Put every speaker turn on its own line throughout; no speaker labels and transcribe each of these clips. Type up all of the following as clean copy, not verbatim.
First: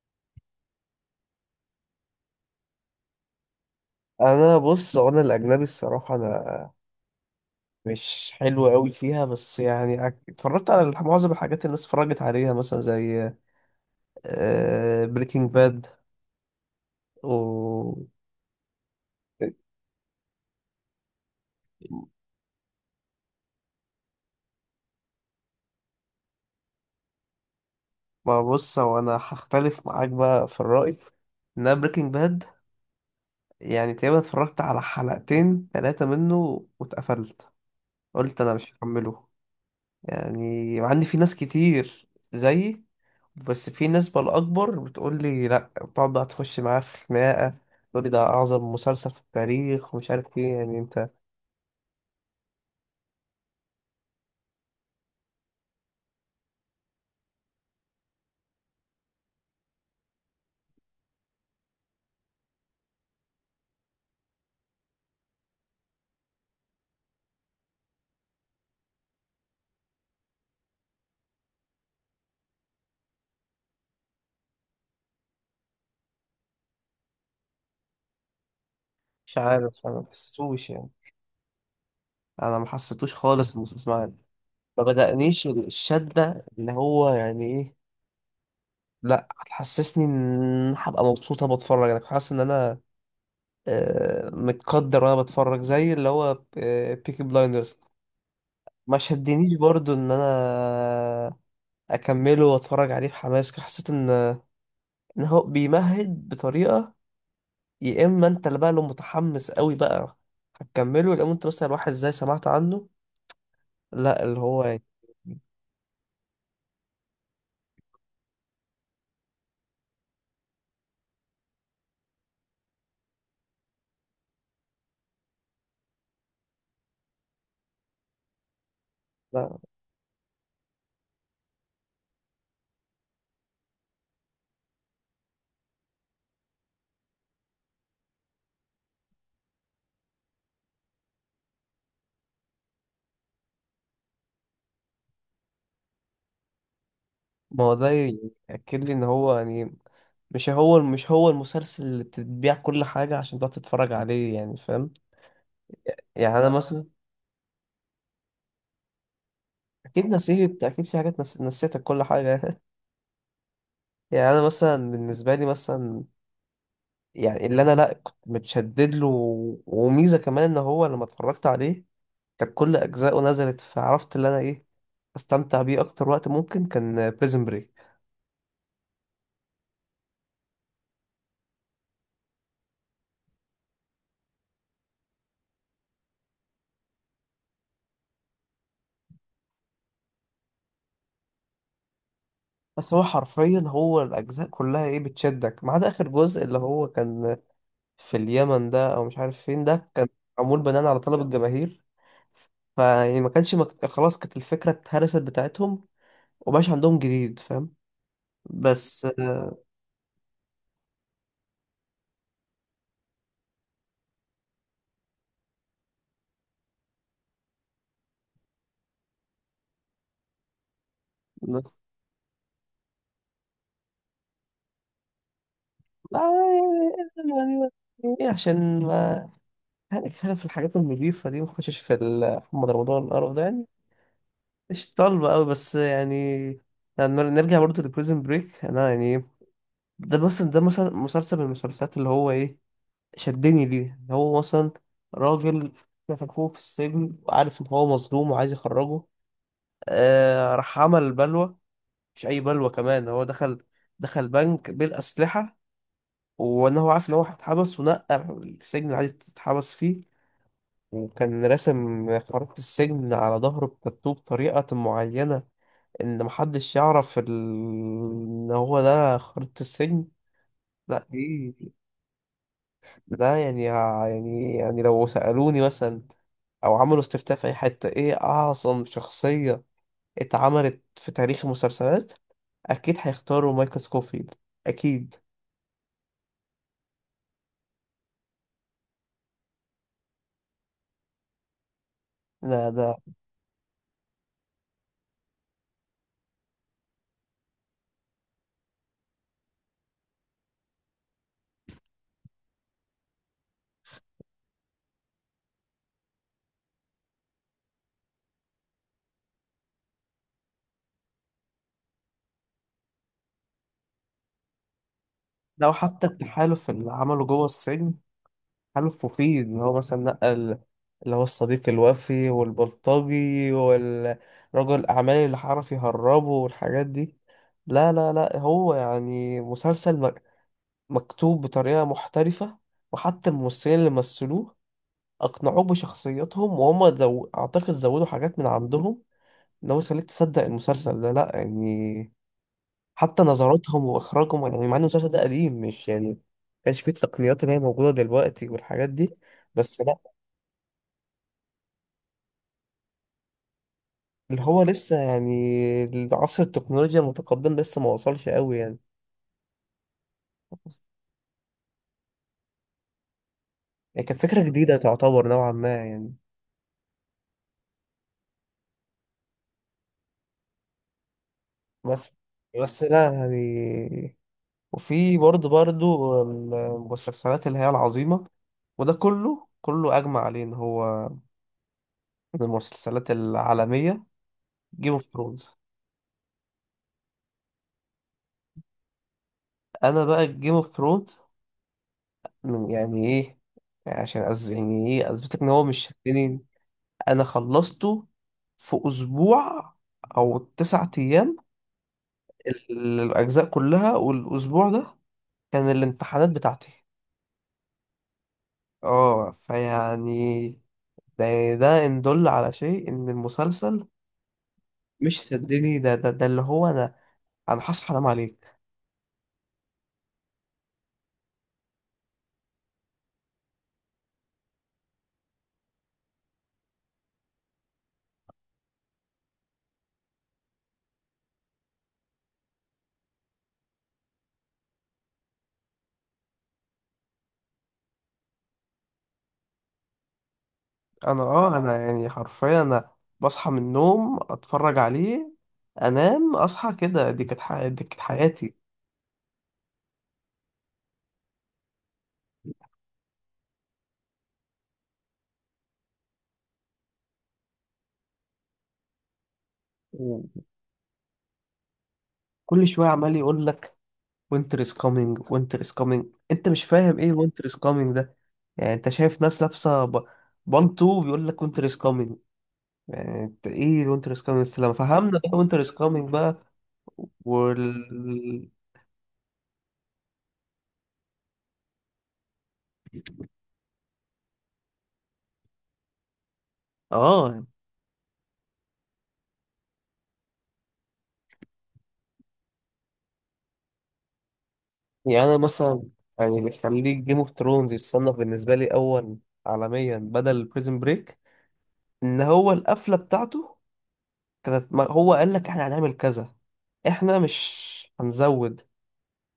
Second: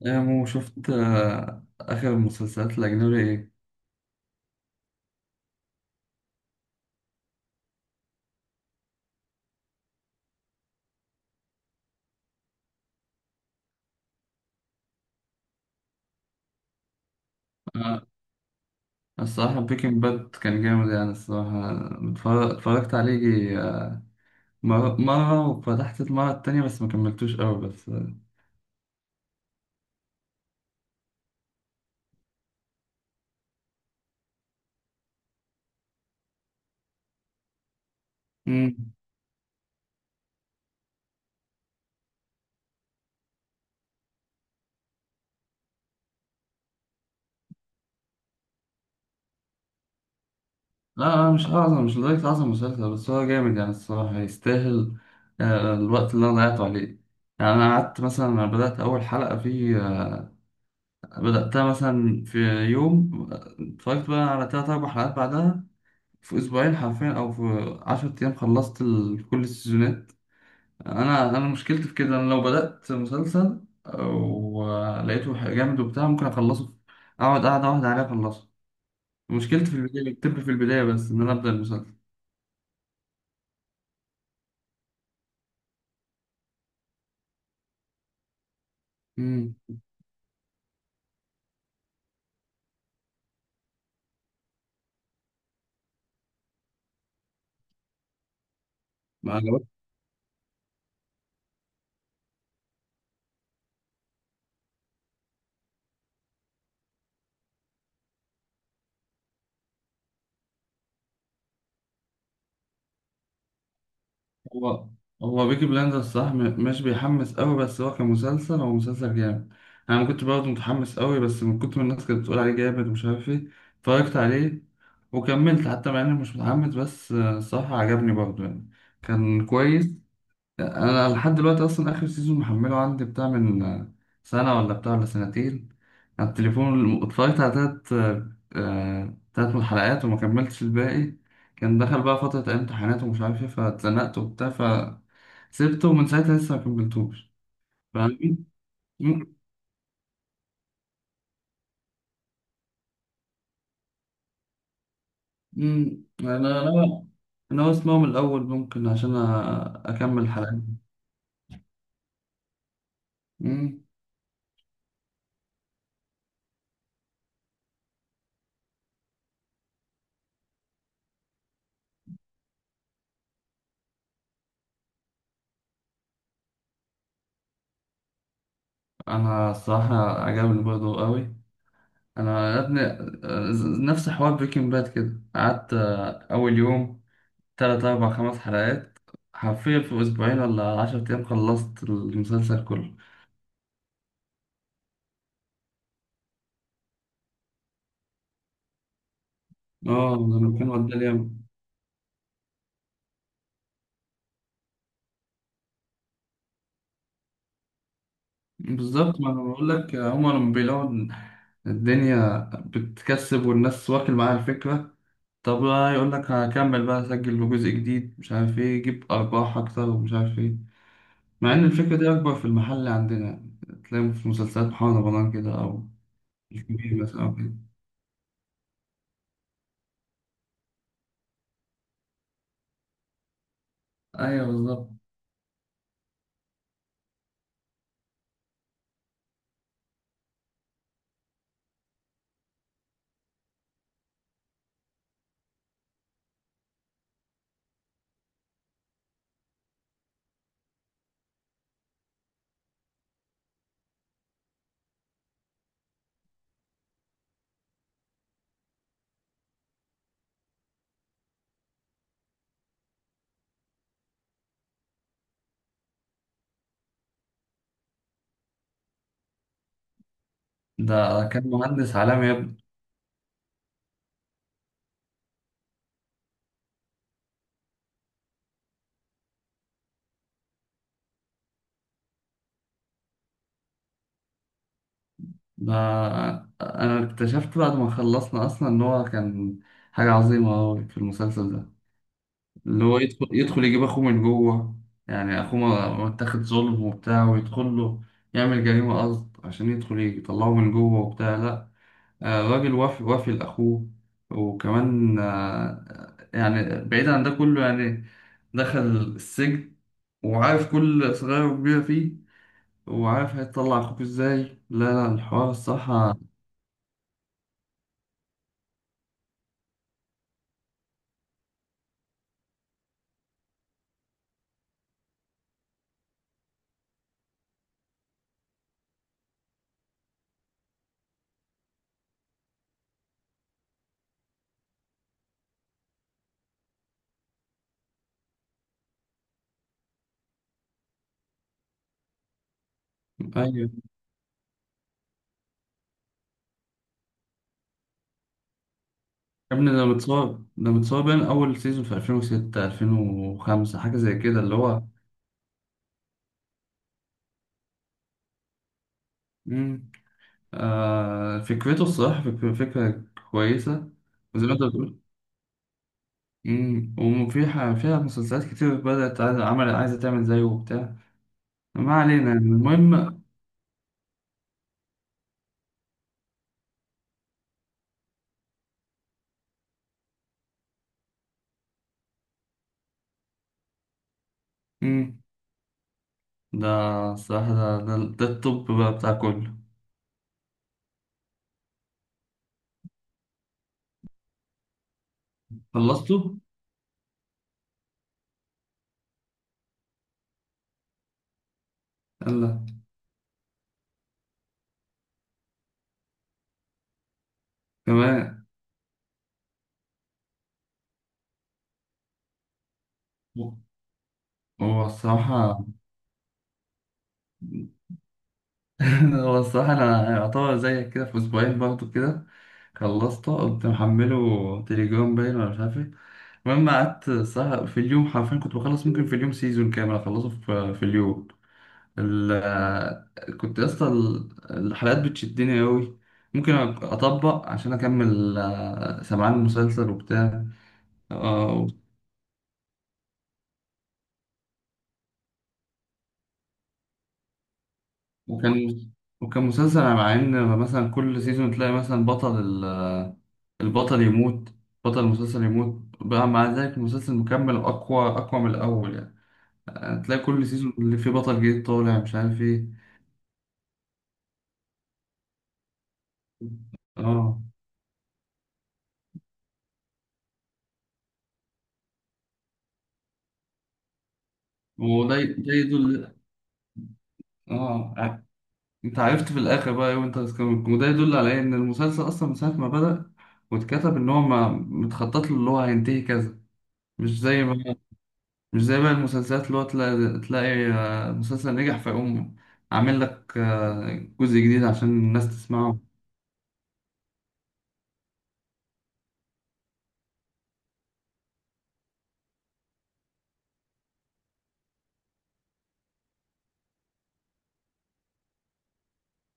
يا مو شفت آخر المسلسلات الأجنبي إيه؟
بص، هو انا الاجنبي الصراحه، انا مش حلو قوي فيها، بس يعني اتفرجت على معظم الحاجات اللي الناس اتفرجت عليها مثلا، زي بريكنج باد. و
آه، الصراحة بريكنج باد كان جامد يعني الصراحة. اتفرجت عليه يجي، مرة وفتحت المرة التانية بس ما كملتوش أوي بس
ما بص، هو انا هختلف معاك بقى في الرأي، ان انا بريكنج باد يعني تقريبا اتفرجت على حلقتين ثلاثة منه واتقفلت. قلت انا مش
مم.
هكمله. يعني عندي في ناس كتير زيي، بس في نسبة الأكبر بتقول لي لأ، بتقعد بقى تخش معاه في خناقة، تقول لي ده أعظم مسلسل في التاريخ ومش عارف إيه، يعني
لا
أنت
لا، مش أعظم، مش لدرجة أعظم مسلسل بس هو جامد يعني الصراحة يستاهل الوقت اللي أنا ضيعته عليه. يعني أنا قعدت مثلا، أنا بدأت أول حلقة فيه بدأتها مثلا في يوم، اتفرجت بقى على تلات أربع حلقات بعدها، في اسبوعين حرفيا او في 10 ايام خلصت كل السيزونات. انا مشكلتي في كده، انا لو بدأت مسلسل ولقيته جامد وبتاع ممكن اخلصه اقعد قاعدة واحدة عليه اخلصه.
مش
مشكلتي في
عارف. أنا ما
البداية، بتبقى في
حسيتوش
البداية
يعني،
بس ان انا ابدأ المسلسل.
أنا ما حسيتوش خالص المسلسل يعني، ما بدأنيش الشدة اللي هو يعني إيه. لأ،
امم
هتحسسني إن هبقى مبسوطة بتفرج، أنا كنت حاسس إن أنا متقدر وأنا بتفرج، زي اللي هو بيكي بلايندرز، ما شدنيش برضو إن أنا اكمله واتفرج عليه بحماس. حسيت ان ان هو بيمهد بطريقه، يا اما انت اللي بقى لو متحمس قوي بقى هتكمله، لو انت مثلا واحد زي سمعت عنه لا، اللي هو يعني
هو هو بيكي بلاندرز صح، مش بيحمس قوي بس هو كمسلسل، هو مسلسل جامد. انا ما كنت برضه متحمس قوي بس من كتر ما الناس كانت بتقول عليه جامد ومش عارف ايه اتفرجت عليه وكملت، حتى مع اني مش متحمس، بس الصراحة عجبني برضه يعني، كان
لا،
كويس. انا لحد دلوقتي اصلا اخر سيزون محمله عندي بتاع من سنه ولا بتاع ولا سنتين. على التليفون اتفرجت على تلات، تلات من الحلقات وما كملتش الباقي. كان دخل بقى فتره امتحانات ومش عارف ايه فاتزنقت وبتاع فسيبته، ومن ساعتها لسه ما كملتوش.
ما هو ده
فاهمين؟
يأكد لي ان
مم،
هو يعني مش هو المسلسل اللي بتتبيع كل حاجه عشان تقعد تتفرج عليه، يعني فاهم.
مم.
يعني انا
انا
مثلا،
انا انا اسمعه من الاول ممكن عشان
اكيد
اكمل الحلقات.
نسيت، اكيد في حاجات نسيتك كل حاجه.
مم.
يعني انا مثلا بالنسبه لي مثلا، يعني اللي انا لا كنت متشدد له وميزه كمان ان هو لما اتفرجت عليه كانت كل اجزائه نزلت، فعرفت اللي انا ايه استمتع بيه اكتر. وقت ممكن كان بريزن بريك.
انا الصراحه عجبني برضه قوي. انا يا ابني، نفس حوار بريكنج باد كده، قعدت اول يوم تلات اربع خمس حلقات حرفيا، في اسبوعين ولا عشرة ايام خلصت المسلسل
بس
كله.
هو حرفيا هو الاجزاء كلها ايه بتشدك ما عدا اخر جزء اللي هو كان في اليمن ده او مش عارف فين ده، كان
اه لما
معمول
كان
بناء على
وداني
طلب
ياما.
الجماهير. فيعني ما كانش خلاص كانت الفكره اتهرست بتاعتهم، ومبقاش عندهم جديد، فاهم. بس
بالظبط، ما انا بقول لك، هما لما بيلاقوا إن الدنيا بتكسب والناس واكل معاها الفكرة، طب بقى يقول لك هكمل بقى اسجل بجزء جديد مش عارف ايه يجيب ارباح اكتر ومش عارف ايه. مع ان
بس
الفكرة دي اكبر في المحل عندنا، تلاقي في مسلسلات محمد رمضان كده او
لا
مش كبير بس اه كده.
يعني، يعني عشان ما، يعني خلينا في الحاجات النظيفة دي، ما نخشش في محمد رمضان القرف ده يعني.
ايوه بالظبط.
مش طالبة أوي بس يعني، يعني نرجع برضه لبريزن بريك. أنا يعني ده مثلا، ده مثلا مسلسل من المسلسلات اللي هو إيه شدني ليه، اللي هو مثلا راجل مسكوه في السجن وعارف إن هو مظلوم وعايز يخرجه. آه راح عمل بلوى، مش أي بلوى كمان. هو دخل بنك بالأسلحة، وإن هو عارف إن هو هيتحبس ونقى السجن اللي عايز يتحبس فيه، وكان راسم خريطة السجن على ظهره بتاتو بطريقة معينة، إن محدش يعرف إن هو ده خريطة السجن. لا
ده كان
دي،
مهندس عالمي يا ابني.
ده يعني لو سألوني مثلا أو عملوا استفتاء في أي حتة، إيه أعظم شخصية اتعملت في تاريخ المسلسلات، أكيد هيختاروا مايكل سكوفيلد، أكيد.
ده انا اكتشفت بعد ما خلصنا اصلا ان هو كان حاجه عظيمه أوي في المسلسل ده،
لا
اللي
ده،
هو يدخل يجيب اخوه من جوه. يعني اخوه متاخد ظلم وبتاع ويدخل له يعمل جريمه قصد عشان يدخل يطلعه من جوه وبتاع، لا الراجل وافي وافي لاخوه. وكمان يعني بعيد عن ده كله يعني دخل السجن، وعارف كل صغير وكبير فيه، وعارف هيطلع اخوك ازاي. لا لا، الحوار
لو حتى
الصراحة.
التحالف اللي عمله جوه السجن، حلف مفيد اللي هو مثلا نقل، اللي هو الصديق الوفي والبلطجي والرجل الأعمال اللي عرف يهربه والحاجات دي. لا لا لا، هو يعني مسلسل مكتوب بطريقة محترفة، وحتى الممثلين اللي مثلوه أقنعوك بشخصياتهم، وهم أعتقد زودوا حاجات من عندهم، إن هو يخليك تصدق المسلسل ده. لأ يعني، حتى
ايوه
نظراتهم وإخراجهم، يعني مع إن المسلسل ده قديم، مش يعني، مكانش فيه التقنيات اللي هي موجودة دلوقتي والحاجات دي.
يا ابني،
بس
ده متصاب، ده متصاب من اول سيزون في 2006 2005 حاجة زي كده
اللي
اللي
هو
هو،
لسه يعني عصر التكنولوجيا المتقدم لسه ما وصلش قوي يعني.
مم.
بس-
آه فكرته الصراحة فكرة كويسة.
يعني كانت فكرة
وزي ما انت
جديدة
بتقول،
تعتبر نوعا ما يعني.
مم. وفي ح- فيها مسلسلات كتير بدأت عايزة عمل، عايزة تعمل زيه وبتاع، ما
بس
علينا يعني
بس لا
المهم.
يعني. وفي برضه برضه المسلسلات اللي هي العظيمة، وده كله كله أجمع عليه إن هو من المسلسلات العالمية، جيم اوف
مم.
ثرونز.
ده الصراحة، ده التوب بقى بتاع كله.
أنا بقى جيم اوف ثرونز يعني إيه، يعني عشان أز يعني إيه أثبتك إن هو مش
خلصته؟
شدني. أنا خلصته في أسبوع أو تسعة أيام،
يلا
الأجزاء كلها، والأسبوع ده كان الامتحانات بتاعتي.
كمان.
اه فيعني ده، ده إن دل على شيء إن المسلسل،
هو
مش
الصراحة
صدقني، ده اللي هو أنا، أنا هصحى أنام عليك.
هو الصراحة أنا يعتبر زيك كده في أسبوعين برضه كده خلصته، قمت محمله تليجرام باين ولا مش عارف إيه. المهم قعدت الصراحة في اليوم حرفيا كنت بخلص، ممكن في اليوم سيزون كامل أخلصه في اليوم. كنت يا اسطى، الحلقات بتشدني أوي، ممكن أطبق عشان أكمل، سمعان المسلسل وبتاع.
أنا
آه،
أنا يعني حرفيا، أنا بصحى من النوم أتفرج عليه، أنام أصحى كده، دي كانت دي كانت حياتي.
وكان وكان مسلسل مع إن مثلا كل سيزون تلاقي مثلا بطل، البطل يموت، بطل المسلسل يموت بقى، مع ذلك المسلسل مكمل أقوى أقوى من الأول يعني. هتلاقي
وكل
كل سيزون اللي فيه بطل جديد طالع مش عارف إيه.
شوية عمال يقول لك وينتر از كامينج، وينتر از كامينج، أنت مش فاهم إيه
اه،
وينتر از كامينج. يعني انت شايف ناس لابسه بانتو بيقول لك وينتر از كامينج، يعني انت ايه وينتر از كامينج، استلام فهمنا بقى
ده
وينتر از
يدل.
كامينج بقى. وال
اه ع- انت عرفت في الاخر بقى ايه وانت بتكمل، وده يدل على ايه؟ ان المسلسل اصلا من ساعه ما بدأ واتكتب ان هو ما متخطط له اللي هو هينتهي كذا. مش زي
اه
ما مش زي بقى المسلسلات اللي هو تلاقي مسلسل نجح فيقوم عامل لك جزء جديد عشان
يعني
الناس
انا
تسمعه.
مثلا، يعني اللي يخليك جيم اوف ثرونز يتصنف بالنسبه لي اول عالميا بدل بريزن بريك، ان هو القفله بتاعته كانت هو قال لك احنا هنعمل كذا، احنا مش هنزود.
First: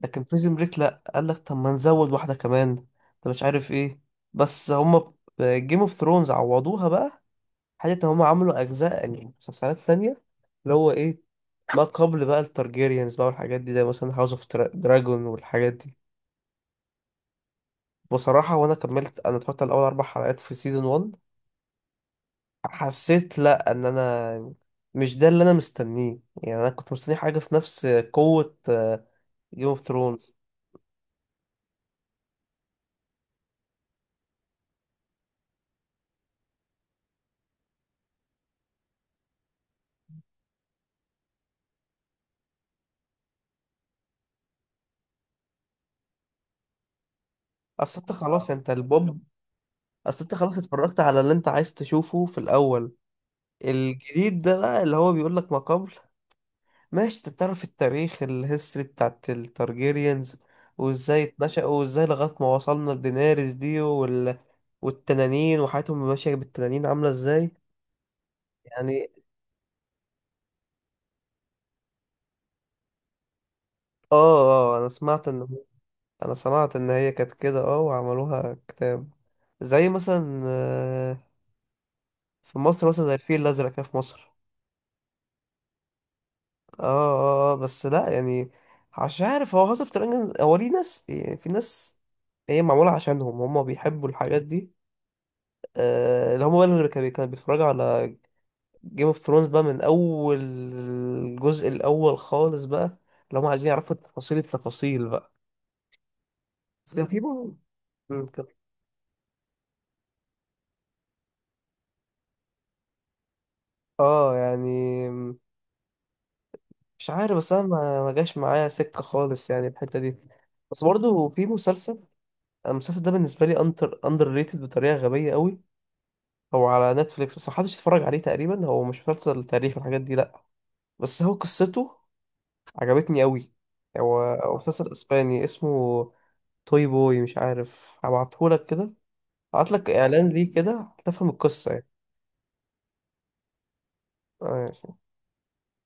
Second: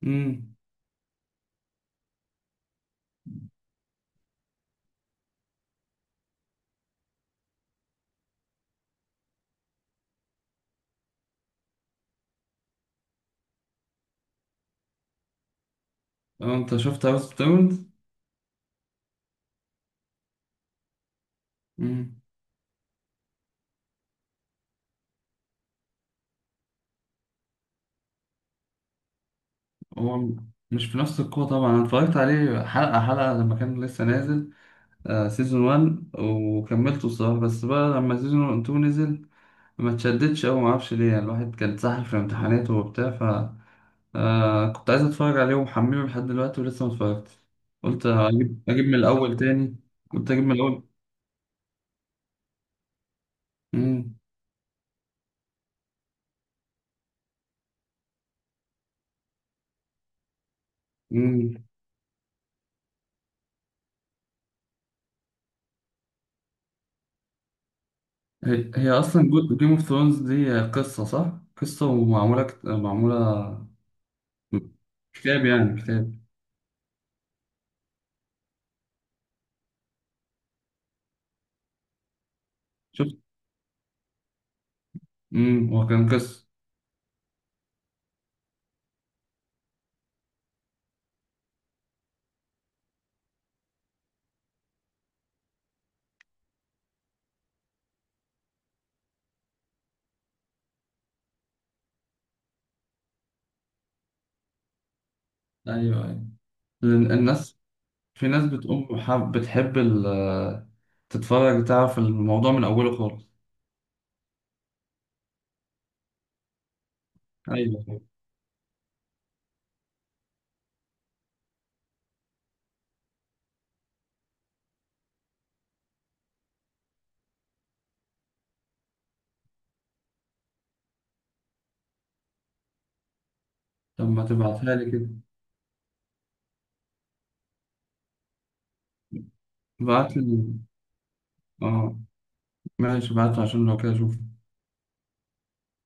لكن بريزن
امم.
بريك لا قال لك طب ما نزود واحدة كمان، طب مش عارف ايه. بس هما جيم اوف ثرونز عوضوها بقى حتة ان هما عملوا اجزاء يعني مسلسلات تانية، اللي هو ايه، ما قبل بقى التارجيريانز بقى والحاجات دي، زي مثلا هاوس اوف دراجون والحاجات دي.
اه انت شفت هاوس اوف دايموند؟
بصراحة وانا كملت، انا اتفرجت على اول اربع حلقات في سيزون 1،
مم.
حسيت لا ان انا مش ده اللي انا مستنيه، يعني انا كنت مستني حاجة في نفس قوة جيم اوف
هو
ثرونز.
مش في نفس القوة طبعا، انا اتفرجت عليه حلقة حلقة لما كان لسه نازل، آه سيزون 1 وكملته الصراحة، بس بقى لما سيزون 2 نزل ما اتشدتش أوي معرفش ليه، يعني الواحد كان اتسحل في امتحاناته وبتاع، ف كنت عايز اتفرج عليه ومحمله لحد دلوقتي ولسه ما اتفرجتش.
اصل
قلت
انت خلاص،
اجيب
انت
اجيب من
البوب،
الأول تاني.
اصل
قلت
انت
اجيب من
خلاص
الأول.
اتفرجت على اللي انت عايز تشوفه في الاول،
مم.
الجديد ده بقى اللي هو بيقول لك ما قبل. ماشي، انت بتعرف التاريخ الهيستوري بتاعت التارجيريانز وازاي
مم.
اتنشأوا، وازاي لغاية ما وصلنا لدينيريس دي والتنانين وحياتهم ماشية بالتنانين عاملة ازاي
هي
يعني.
اصلا جيم اوف ثرونز دي قصة صح؟ قصة ومعمولة، معمولة
اه اه، انا سمعت
كتاب،
ان،
يعني كتاب.
انا سمعت ان هي كانت كده، اه وعملوها كتاب، زي مثلا في مصر مثلا
شفت.
زي الفيل الازرق كده، في مصر.
هو كان قصة.
اه اه بس لا يعني، مش عارف هو هاوس اوف دراجون هو ليه ناس، يعني في ناس هي معمولة عشانهم هم بيحبوا الحاجات دي. آه اللي هم بقى اللي كانوا بيتفرجوا على جيم اوف ثرونز بقى من اول الجزء الاول خالص بقى، اللي هم عايزين يعرفوا التفاصيل التفاصيل بقى.
ايوه ايوه.
بس كان
لأن
في بقى،
الناس،
مم،
في ناس
كان-
بتقوم حب بتحب تتفرج تعرف الموضوع من أوله خالص.
اه يعني مش عارف، بس انا
أيوه.
ما جاش معايا سكة خالص، يعني الحتة دي. بس برضه في مسلسل، المسلسل ده بالنسبة لي اندر ريتد بطريقة غبية قوي، هو على نتفليكس بس محدش اتفرج عليه تقريبا. هو مش مسلسل تاريخ والحاجات دي لأ، بس هو قصته عجبتني قوي.
طب
هو
ما
هو
تبعتها لي
مسلسل
كده.
اسباني اسمه توي بوي، مش عارف، هبعتهولك كده، هبعتلك
بعت
اعلان
لي.
ليه كده هتفهم القصة يعني.
اه ماشي، بعتها عشان لو كده أشوف.
آه،